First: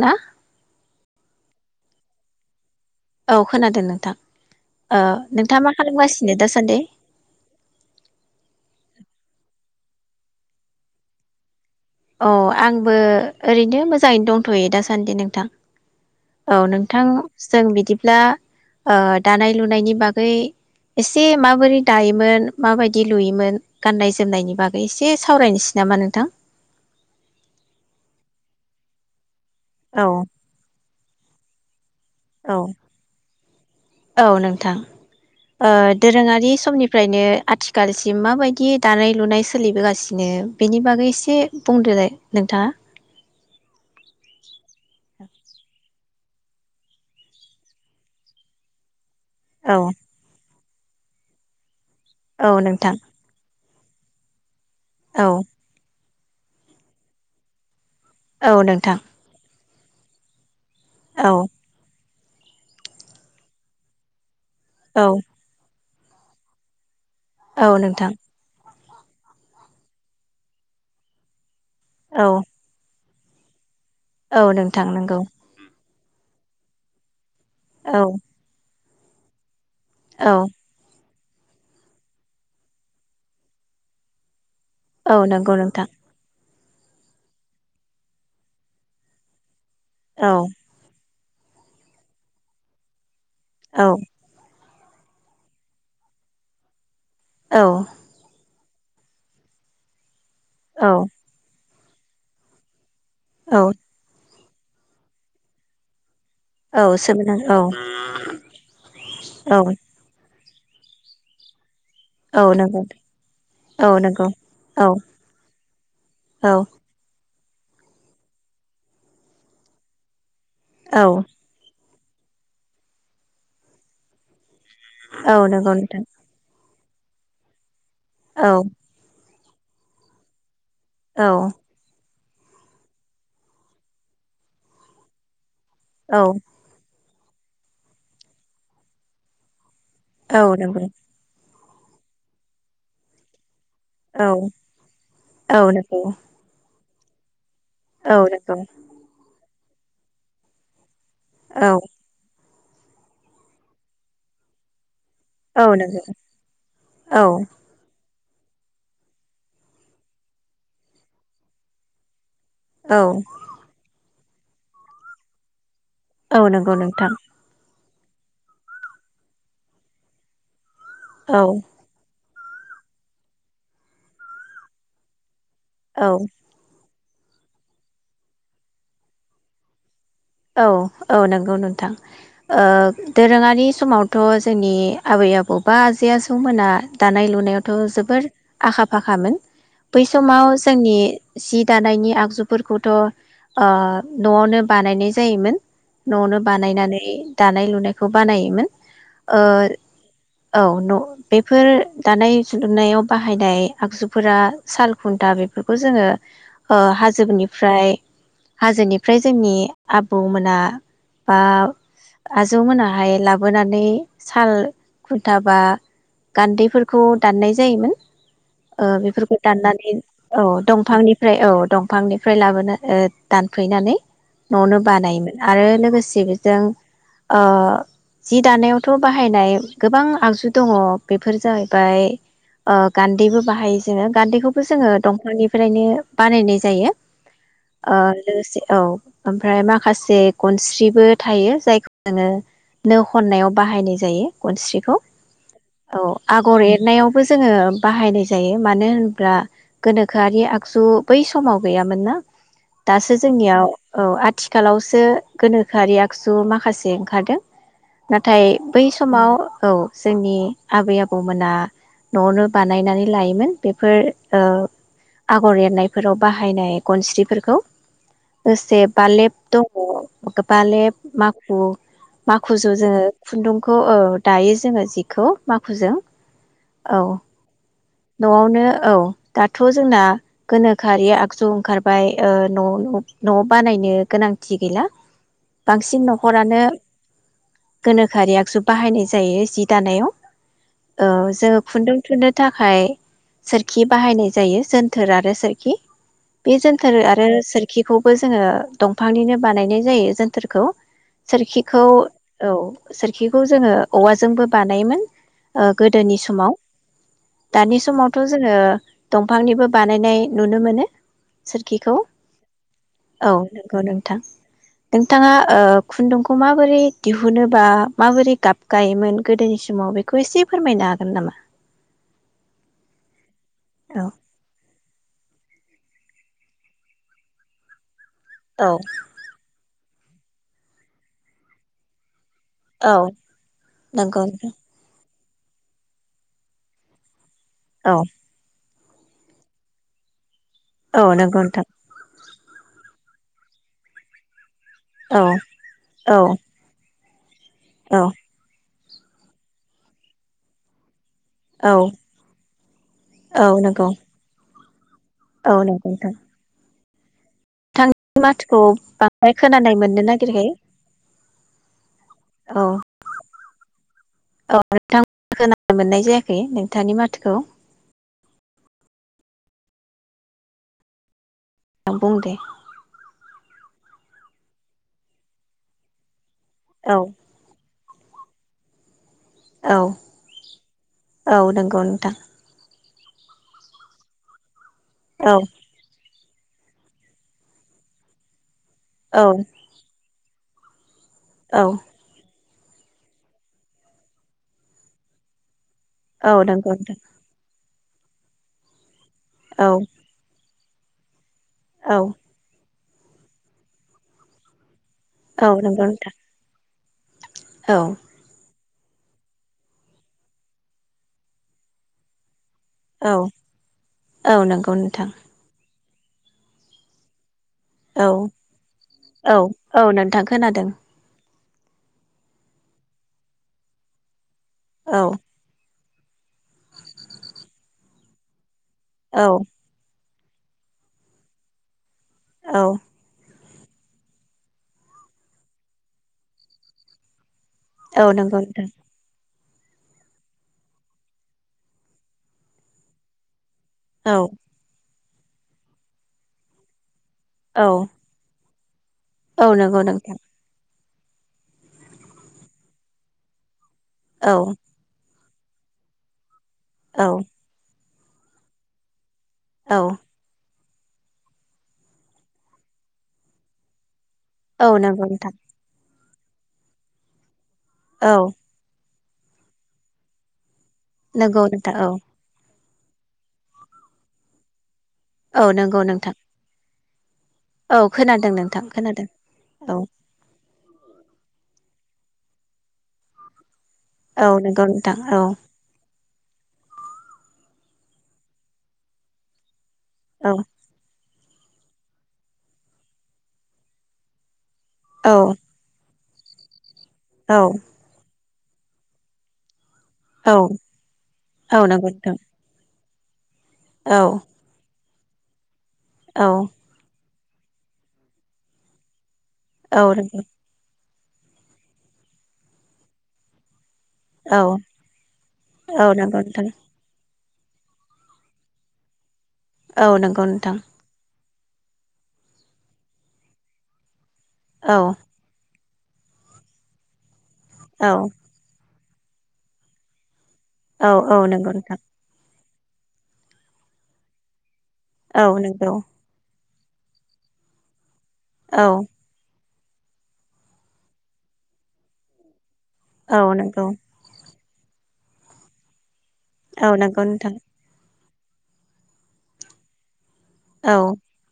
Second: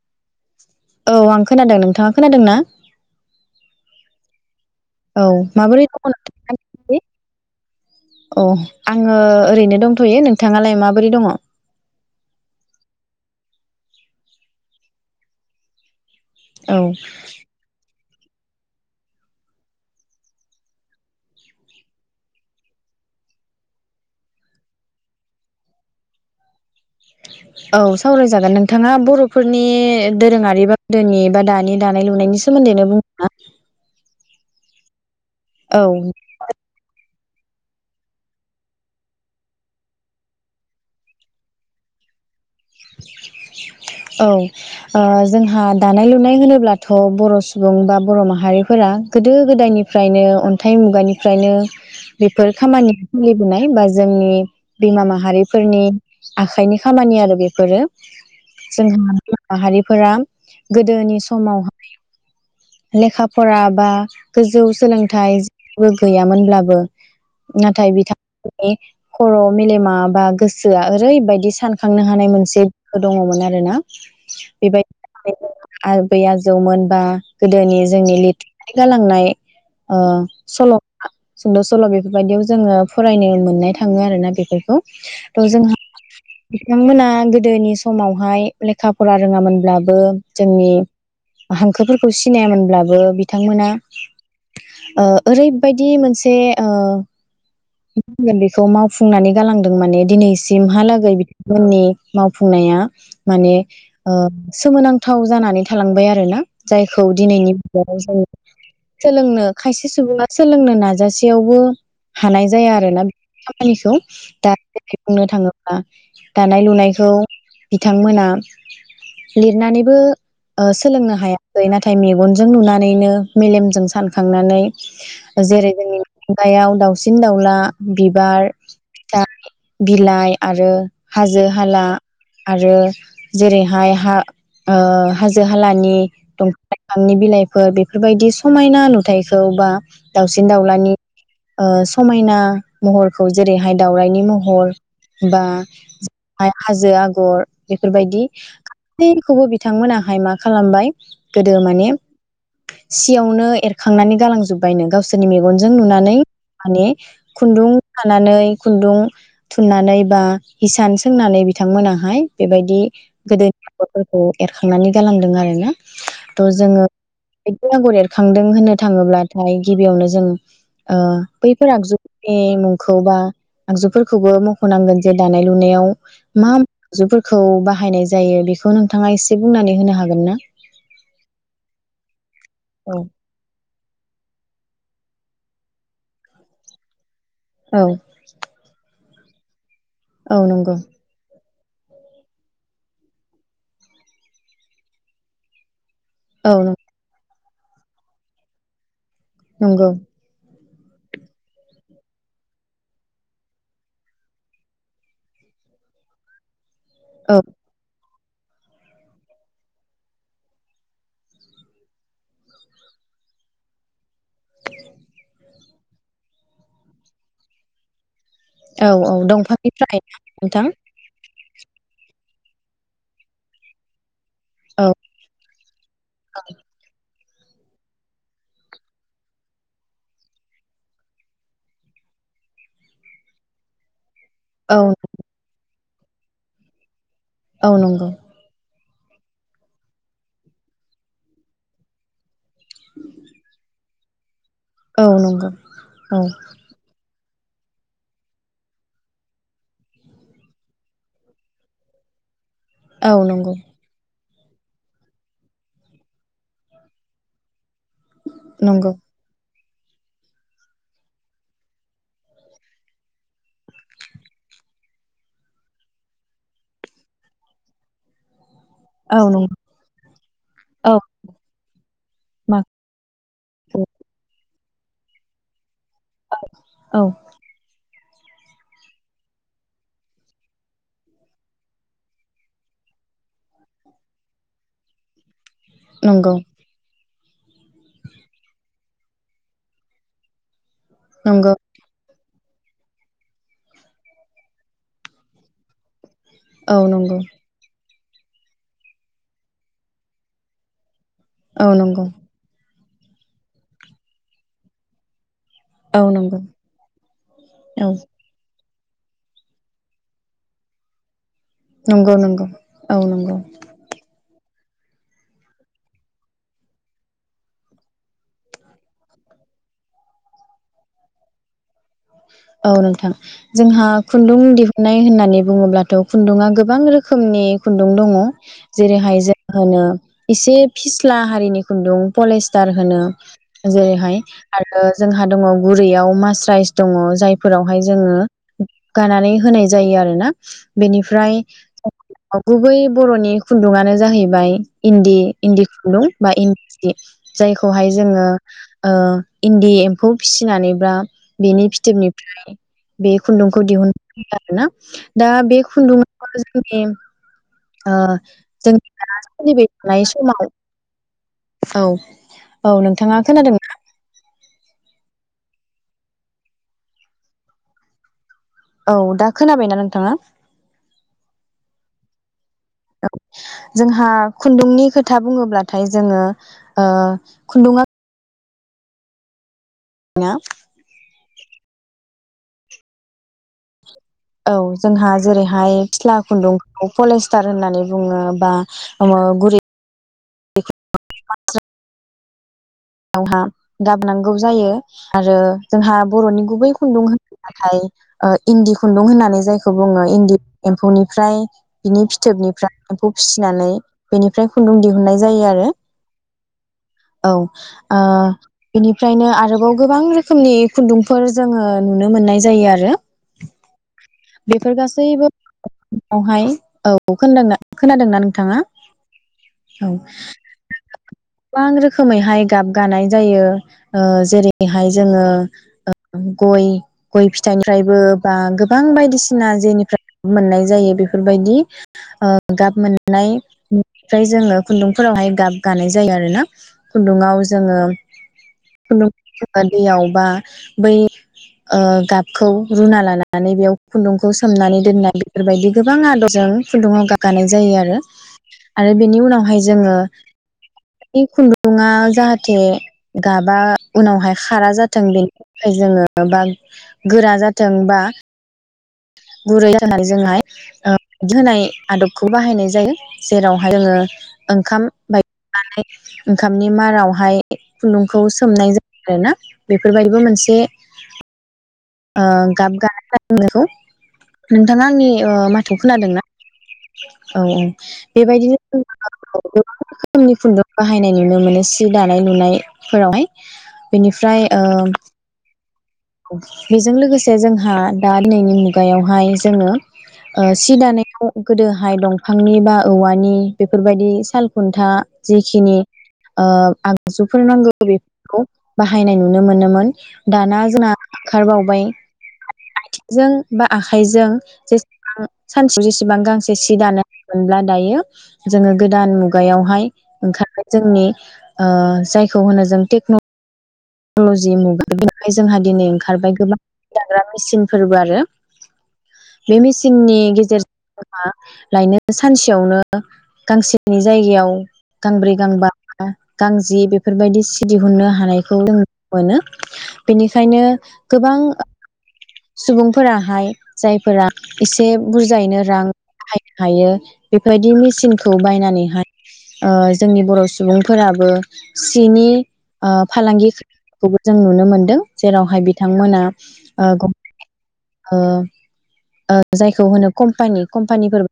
ना औ आं खोनादों नोंथाङा खोनादों ना औ खोनादो नोंथां ओ औ नोंथाङा मा माबोरै दङ खालामगासिनो दासान्दै नोंथाङा? औ आङो ओरैनो दंथ'यो नोंथाङालाय माबोरै दङ अ आंबो ओरैनो मोजाङैनो दंथ'यो दासान्दि नोंथां औ नोंथां जों बिदि ब्ला ओ दानाय लुनायनि बागै एसे माबोरै दायोमोन माबायदि लुयोमोन गाननाय जोमनायनि बागै एसे सावरायनिसै नामा नोंथां औ सावरायजागोन नोंथाङा बर फोरनि औ दोरोङारि बा गोदोनि दानि दानाय लुनायनि औ सोमोन्दैनो बुंना औ नोंथां ओ दोरोङारि समनिफ्रायनो आथिखालसिम माबायदि दानाय लुनाय सोलिबोगासिनो बेनि बागै एसे बुंदोलाय नोंथाङा औ ओ जोंहा दानाय लुनाय होनोब्लाथ' बर' सुबुं बा बर' माहारिफोरा गोदो औ गोदायनिफ्रायनो अन थाइ मुगानिफ्रायनो औ बेफोर नोंथां खामानि सोलिबोनाय बा जोंनि बिमा औ माहारिफोरनि आखाइनि खामानि आरो बे फोरो औ जों नोंथां मा माहारिफोरा गोदोनि औ समावहाय लेखा फरा बा गोजौ औ सोलोंथाइ गैयामोनब्लाबो औ नाथाय नोंथां बिथांनि खर' मेलेमा बा गोसोआ ओरैबायदि सान खांनो औ हानाय मोनसे दङमोन आरोना औ नोंथां नंगौ बेबायदि आबै आजौ मोनबा गोदोनि औ जोंनि लिट गालांनाय ओ औ सल' सुंद' सल' बेफोरबायदियाव जोङो फरायनो मोननाय थाङो आरोना बेफोर खौ औ थ' नंगौ जोंहा नोंथां बिथांमोना गोदोनि समावहाय लेखा फरा रोङामोनब्ला औ जोंनि हांखोफोर सिनायामोनब्लाबो बिथांमोना औ ओ ओरैबायदि मोनसे ओ औ [unintelligible] खौ मावफुंनानै गालांदों माने दिनै औ सिमहालागै बिथांमोननि मावफुंनाया माने औ ओ सोमोनांथाव जानानै थालांबाय आरोना औ जायखौ सोमोनां दिनैनि औ जुगाव जों सोलोंनो औ खायसे सुबङा सोलोंनो नाजासेयावबो औ हानाय जाया नंगौ आरोना औ खामानिखौ नंगौ दा औ जेरै बुंनो थाङोब्ला औ दानाय लुनायखौ बिथांमोना लिरनानैबो ओ औ सोलोंनो हाया नाथाय मेगनजों नुनानैनो मेलेमजों सानखांनानै औ नंगौ जेरै जोंनि नोंथां मुगायाव दाउ दावसिन दाउला औ बिबार गाय बिलाइ आरो औ हाजो हाला आरो जेरैहाय हा ओ हाजो हालानि औ [unintelligible] बिलाइफोर बेफोरबायदि समायना नुथायाइखौ बा औ दाउसिन नंगौ दाउलानि ओ समायना महरखौ जेरैहाय दाउरायनि औ महर बा औ नंगौ [inaudible] हाजो आ गर औ नंगौ औ बेफोरबायदि नंगौ गासैखौबो बिथांमोनाहाय मा खालामबाय गोदो औ माने सियावनो एरखांनानै गालांजोब्बायनो गावसो रनि औ मेगनजों नुनानै माने खुन्दुं नानै खुन्दुं थुननानै बा हिसान सोंनानै बिथांमोनाहाय बेबायदि गोदोनि [inaudible] औ एरखांनानै गालांदों आरो ना थ' नंगौ जोङो नोंथां औ [inaudible] खांदों होननो थाङोब्लाथाय गिबियावनो जों ओ बैफोर आगजु नि मुंखौ बा आगजुफोरखौबो मख'नांगोन जे दा नाय लुनायाव मा जुफोरखौ बाहायनाय जायो बेखौ नोंथाङा एसे बुंनानै होनो हागोन ना औ औ औ नंगौ नोंथां ओ औ दोरोङारि समावथ' जोंनि आबै आबौ बा आजै आजौमोना दानाय औ लुनायावथ' जोबोर आखा फाखामोन बै औ समाव नंगौ जोंनि सि दानायनि आगजुफोरखौथ' ओ न'आवनो बानायनाय जायोमोन न'वोनो औ बानायनानै दानाय लुनायखौ बानायोमोन ओर नंगौ औ न' बेफोर दानाय जुुनायाव बाहायनाय आगजुफोरा साल खुन्था बेफोरखौ जोङो ओ औ हाजोनिफ्राय हाजोनिफ्राय जोंनि आबौ मोना बा आजौमोनाहाय लाबोनानै साल खुन्था बा गान्दैफोरखौ दाननाय जायोमोन ओ औ औ बेफोरखौ दाननानै दंफांनिफ्राय औ नोंथां दंफांनि ओमफ्राय औ दंफांनिफ्राय लाबोनो ओ दानफैनानै न'आवनो औ बानायोमोन आरो लोगोसे बेजों ओ जि दानायावथ' बाहायनाय गोबां आगजु दङ बेफोर जाहैबाय ओ गान्दैबो बाहायो जोङो गान्दैखौबो औ जोङो दंफांनिफ्रायनो बानायनाय जायो औ ओ नंगौ लोगोसे औ ओमफ्राय माखासे गनस्रिबो थायो जायखौ जोङो नो खननायाव बाहायनाय जायो गनस्रिखौ औ नंगौ औ आगर एरनायाव खौबो जोङो बाहायनाय जायो मानो होनोब्ला गोनोखोआरि आगजु बै समाव गैयामोन ना औ दासो नंगौ जोंनियाव औ आथिखालावसो गोनोखोआरि आगसु माखासे ओंखारदों नाथाय बै नंगौ समाव औ जोंनि आबै आबौमोना न'आवनो बानायनानै लायोमोन बेफोर ओ आगर एरनायफोराव बाहायनाय गनस्रिफोरखौ जे औ बाालेब नंगौ दङ औ बालेब माखु मा माखुजों जोङो खुन्दुंखौ औ दायो जोङो जिखौ मा माखुजों औ न'आवनो औ दाथ' जोंना गोनोखोआरि आगजु ओंखारबाय ओ न' न'आवनो न'आव बानायनो गोनांथि गैला बांसिन नंगौ न'खरानो गोनोखोआरि आगजु बाहायनाय जायो जि दानायाव औ नंगौ जोङो खुन्दुं थुनो थाखाय सोरखि बाहायनाय जायो जोनथोर आरो सोरखि बे औ जोनथोर नंगौ आरो सोरखि बेखौबो जोङो दंफांनिनो बानायनाय जायो जोनथोरखौ औ सोरखिखौ नंगौ औ सोरखिखौ जोङो औवाजोंबो बानायोमोन ओ औ गोदोनि नंगौ समाव दानि औ समावथ' जोङो दंफांनिबो बानायनाय नुनो मोनो सोरखिखौ नंगौ नंगौ औ नंगौ नोंथां नोंथाङा ओ खुन्दुंखौ माबोरै दिहुनोबा माबोरै गाबगायोमोन गोदोनि समाव बेखौ एसे फोरमायनो हागोन नामा औ नोंथां जोंहा औ खुन्दुं दिहुन नाय होननानै बुङोब्लाथ' खुन्दुङा गोबां रोखोमनि खुन्दुं दङ औ जेरैहाय जों होनो एसे फिस्ला हारिनि खुन्दुं पलेस्टार औ होनो जेरैहाय नंगौ नोंथां आरो जोंहा दङ गुरैयाव मास्राइस दङ जाय फोरावहाय औ जोङो गानानै होनाय जायो आरो ना औ बेनिफ्राय नंगौ नोंथां गुबै बर'नि खुन्दुङानो जाहैबाय इन्दि औ इन्दि खुन्दुं औ बा इन्दि जायखौहाय औ जोङो ओ इन्दि एम्फौ फिसिनानै‌ बा बेनि औ फिथोबनिफ्राय बे औ खुन्दुंखौ नंगौ दिहुन ना दा औ बे नंगौ नोंथां खुन्दुङाव जोंनि ओ नोंथांनि माथोखौ जोंनि दा बांद्राय सोलिबाय खोनानाय मोननो थानाय समाव नागिरखाय औ औ नोंथाङा खोनादोंना औ नोंथां खोनानो मोननाय जायाखै नोंथांनि माथोखौ औ दा खोनाबायना नोंथाङा बुं दे [unintelligible] औ जोंहा खुन्दुंनि खोथा बुङोब्लाथाय जोङो ओ औ खुन्दुंआ औ [unintelligible] औ नंगौ नोंथां औ जोंहा औ जेरैहाय फिथ्ला खुन्दुंखौ पलेस्टार होननानै बुङो बा आ औ गुर [unintelligible] ए [unintelligible] औ हा गाबनांगौ जायो आरो जोंहा औ बर'नि गुबै नंगौ नोंथां खुन्दुं होनो बाथाय ओ इन्दि खु खुन्दुं होननानै औ जायखौ बुङो इन्दि एम्फौनिफ्राय औ बिनि फिथोबनिफ्राय एम्फौ फिसिनानै बेनिफ्राय खुन्दुं दिहु औ नोंगौ नोंथां औ बेनिफ्रायनो आरोबाव गोबां रोखोमनि खुन्दुंफोर जोङो नुनो मोननाय जायो आरो औ औ नंगौ बेफोर नोंथां गासैबो [unintelligible] हाय औ खोनादना औ औ औ नोंथां खोनादों गोबां रोखोमैहाय गाब गानाय जायो ओ जेरै बेहाय औ जोङो ओ उम गय गय फिथाइनिफ्रायबो बा गो बां औ बायदिसिना जेनिफ्रा मोननाय जायो बेफोरबायदि। ओ औ गाब मोननाय बेनिफ्राय जोङो खुन्दुंफोरावहाय गाब गानाय जायो आरो ना खुन्दुङाव जोङो औ नंगौ नोंथां खुन्दुं दैयाव बा बै ओ गाबखौ रुना लानानै बेयाव औ खुन्दुंखौ सोमनानै दोननाय बि बेफोरबायदि गोबां आदबजों खुन्दुङाव गाब गानाय औ जायो आरो आरो बिनि औ उनावहाय नंगौ नोंथां जोङो खुन्दुङा जाहा थे गाबा औ उनावहाय खारा जाथों बेनि फ्राय जोङो बा औ गोरा जाथों बा गुरै औ [unintelligible] जोंहाय [inaudible] होनाय आदबखौ बाहायनाय जायो जेरावहाय जोङो औ ओंखाम नंगौ नोंथां [inaudible] ओंखामनि मारावहाय खुन्दुं औ खौ सोमनाय जा आरोना बेफोरबायदिबो मोनसे नंगौ नोंथां औ ओ गाब गा [unintelligible] नोंथाना आंनि ओ औ माथोखौ नंगौ खोनादों नोंथां ना [inaudible] औ खोनादों नोंथां बेबायदिनो खोनादों औ [unintelligible] बाहायनाय नुनो मोनो सि दानाय लुनायफोरावहाय औ बेनिफ्राय नंगौ ओ नोंथां औ बेजों लोगोसे जोंहा दा दिनैनि मुगायावहाय जोङो औ ओ सि दानायाव गोदोहाय दंफांनि बा औवानि बेफोरबायदि साल खुन्था औ जिखिनि ओ आं औ [unintelligible] बाहायनाय नुनो मोनोमोन औ दाना जोंना औ ओंखारबावबाय नोंगौ नोंथां जों बा औ आखाइजों उम सानसेयाव जेसेबां औ गांसे सि दानो मोनब्ला दायो जोङो गोदान मु औ गायावहाय नंगौ ओंखारनो जोंनि ओ जायखौ होनो जों टेक्न' औ लजि [inaudible] जोंहा औ दिनै नंगौ ओंखारबाय नोंथां गोबां [unintelligible] ग्रा मेसिन फोरबो आरो बे औ मिचिननि नंगौ नोंथां गेजेरजों आ लायनो सानसेयावनो गांसेनि जायगायाव औ गांब्रै गांबा गांजि बे बेफोरबायदि सि औ दिहुननो हानायखौ जों मोनो बेनिखायनो औ औ गोबां नंगौ नोंथां सुबुंफोराहाय जायफोरा एसे औ बुरजायैनो नंगौ रां हायो हायो बेबायदि मेसिन खौ औ बायनानैहाय ओ जोंनि बर' सुबुंफोराबो सिनि ओ औ फालांगि नंगौ खौबो जों नुनो मोनदों जेरावहाय बिथां मोना औ ओ नंगौ नोंथां ओ ओ जायखौ होनो कम्पानि औ कम्पानिफोर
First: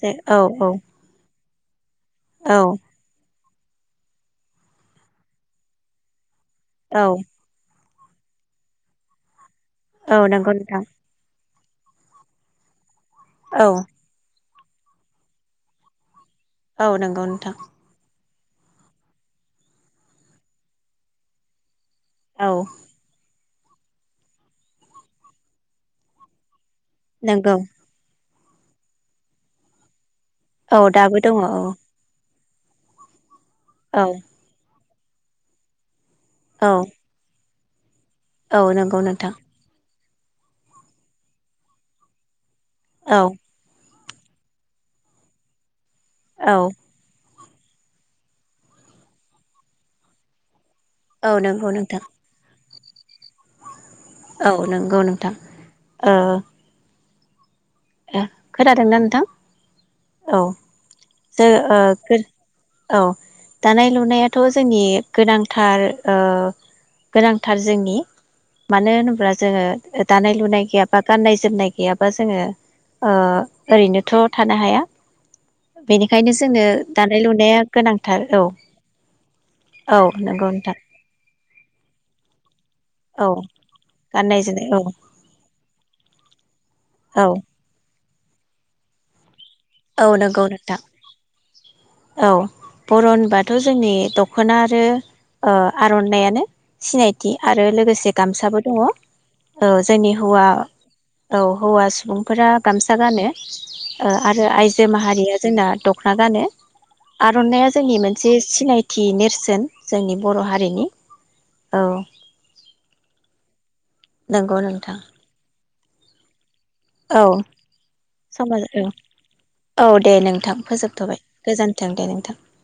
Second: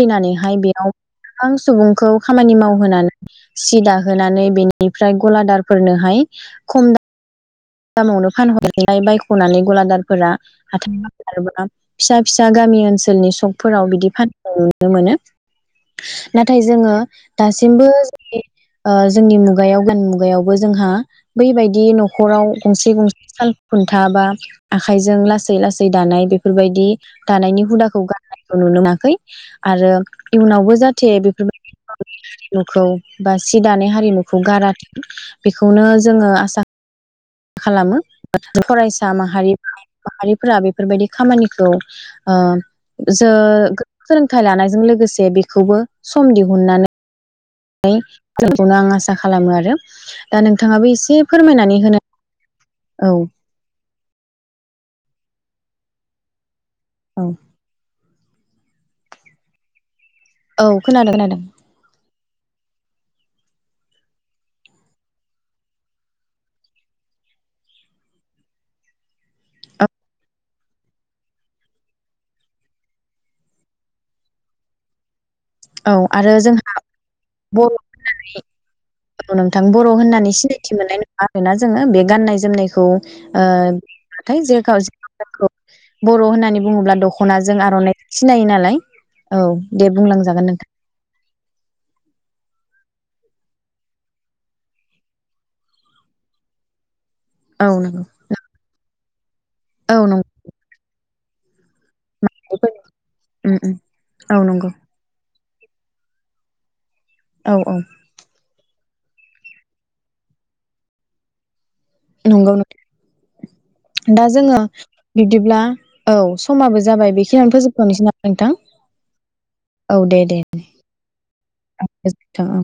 जे औ औ बेयाव गोबां सुबुं खौ खामानि औ मावहोनानै सि दाहोनानै बेनिफ्राय गलादारफोरनोहाय खम औ दामावनो फानहरनायलाय बायख'नानै औ गलादारफोरा नंगौ नोंथां [unintelligible] फिसा फिसा गामि ओनसोल लनि औ सकफोराव बिदि फाननाय नुयो नो यययमोनो नाथाय औ जोङो नंगौ नोंथां दासिमबो ओ जोंनि मुगायाव गोदान मुगायावबो जोंहा बैबायदि न' हराव औ गंसे गंसे साल खुन्था बा आखाइजों लासै लासै दानाय बेफोरबायदि जि नंगौ दानायनि हुदाखौ गार खौ नुनो मोनाखै आरो इयुनावबो औ जाहाथे दाबो दङ औ बेफोरबायदि नखौ बा सि दानाय औ हारिमुखौ गाराथों बेखौनो जोङो आसा औ मा खालामो औ नंगौ फरायसा नोंथां माहारि [unintelligible] माहारिफोरा बेफोरबायदि खामानिखौ ओ औ ज सोलोंथाइ लानायजों लोगोसे बेखौबो सम औ दिहुननानै खौनो आं आसा खालामो आरो दा नों नोंथाङाबो एसे औ नंगौ फोरमायनानै नोंथां होनो औ औ नंगौ नोंथां ओ औ ए खोनादोंना नोंथां औ खोनादों खोनादों ज औ दानाय लुनायाथ' जोंनि गोनांथार ओ गोनांथार जोंनि मानो होनोब्ला जोङो दानाय लुनाय गैयाबा गाननाय जोमनाय गैयाबा जोङो ओ ओरैनोथ' थानो हाया औ बेनिखायनो आरो जोंनो जोंहा दानाय लुनाया बर' गोनांथार औ होननानै औ नोंथां बर' औ होननानै नंगौ नोंथां सिनायथि मोननाय नङा आरोना जोङो बे गान्नाय जोमनायखौ औ ओ थाय गाननाय ज जोमनाय औ ज बर' होननानै बुङोब अब्ला औ दख'नाजों आर'नाइ सिनायो नालाय औ दे बुंलां नोंगौ नोंथां औ बर' होनबाथ' जोंनि दख'ना ओ आरो आर'नायानो सिनायथि बिदि आरो औ नंगौ लोगोसे गामसाबो दङ औ जोंनि हौवा औ हौवा सुबुंफोरा गामसा गानो उम उम ओ औ आरो नंगौ आइजो माहारिया जोंना दख'ना गानो औ आर'नाइया औ जोंनि मोनसे सिनायथि खाथि नेरसोन जोंनि बर' हारिनि औ नंगौ नोंथां दा नंगौ जोङो नोंथां बिदिब्ला औ समाबो जाबाय औ बेखिनियानो फोजोबथ'नोसै नामा नोंथां समाज औ औ दे दे नोंथां फोजोबथ'बाय गोजोन्थों दे नोंथां फोजोबथों औ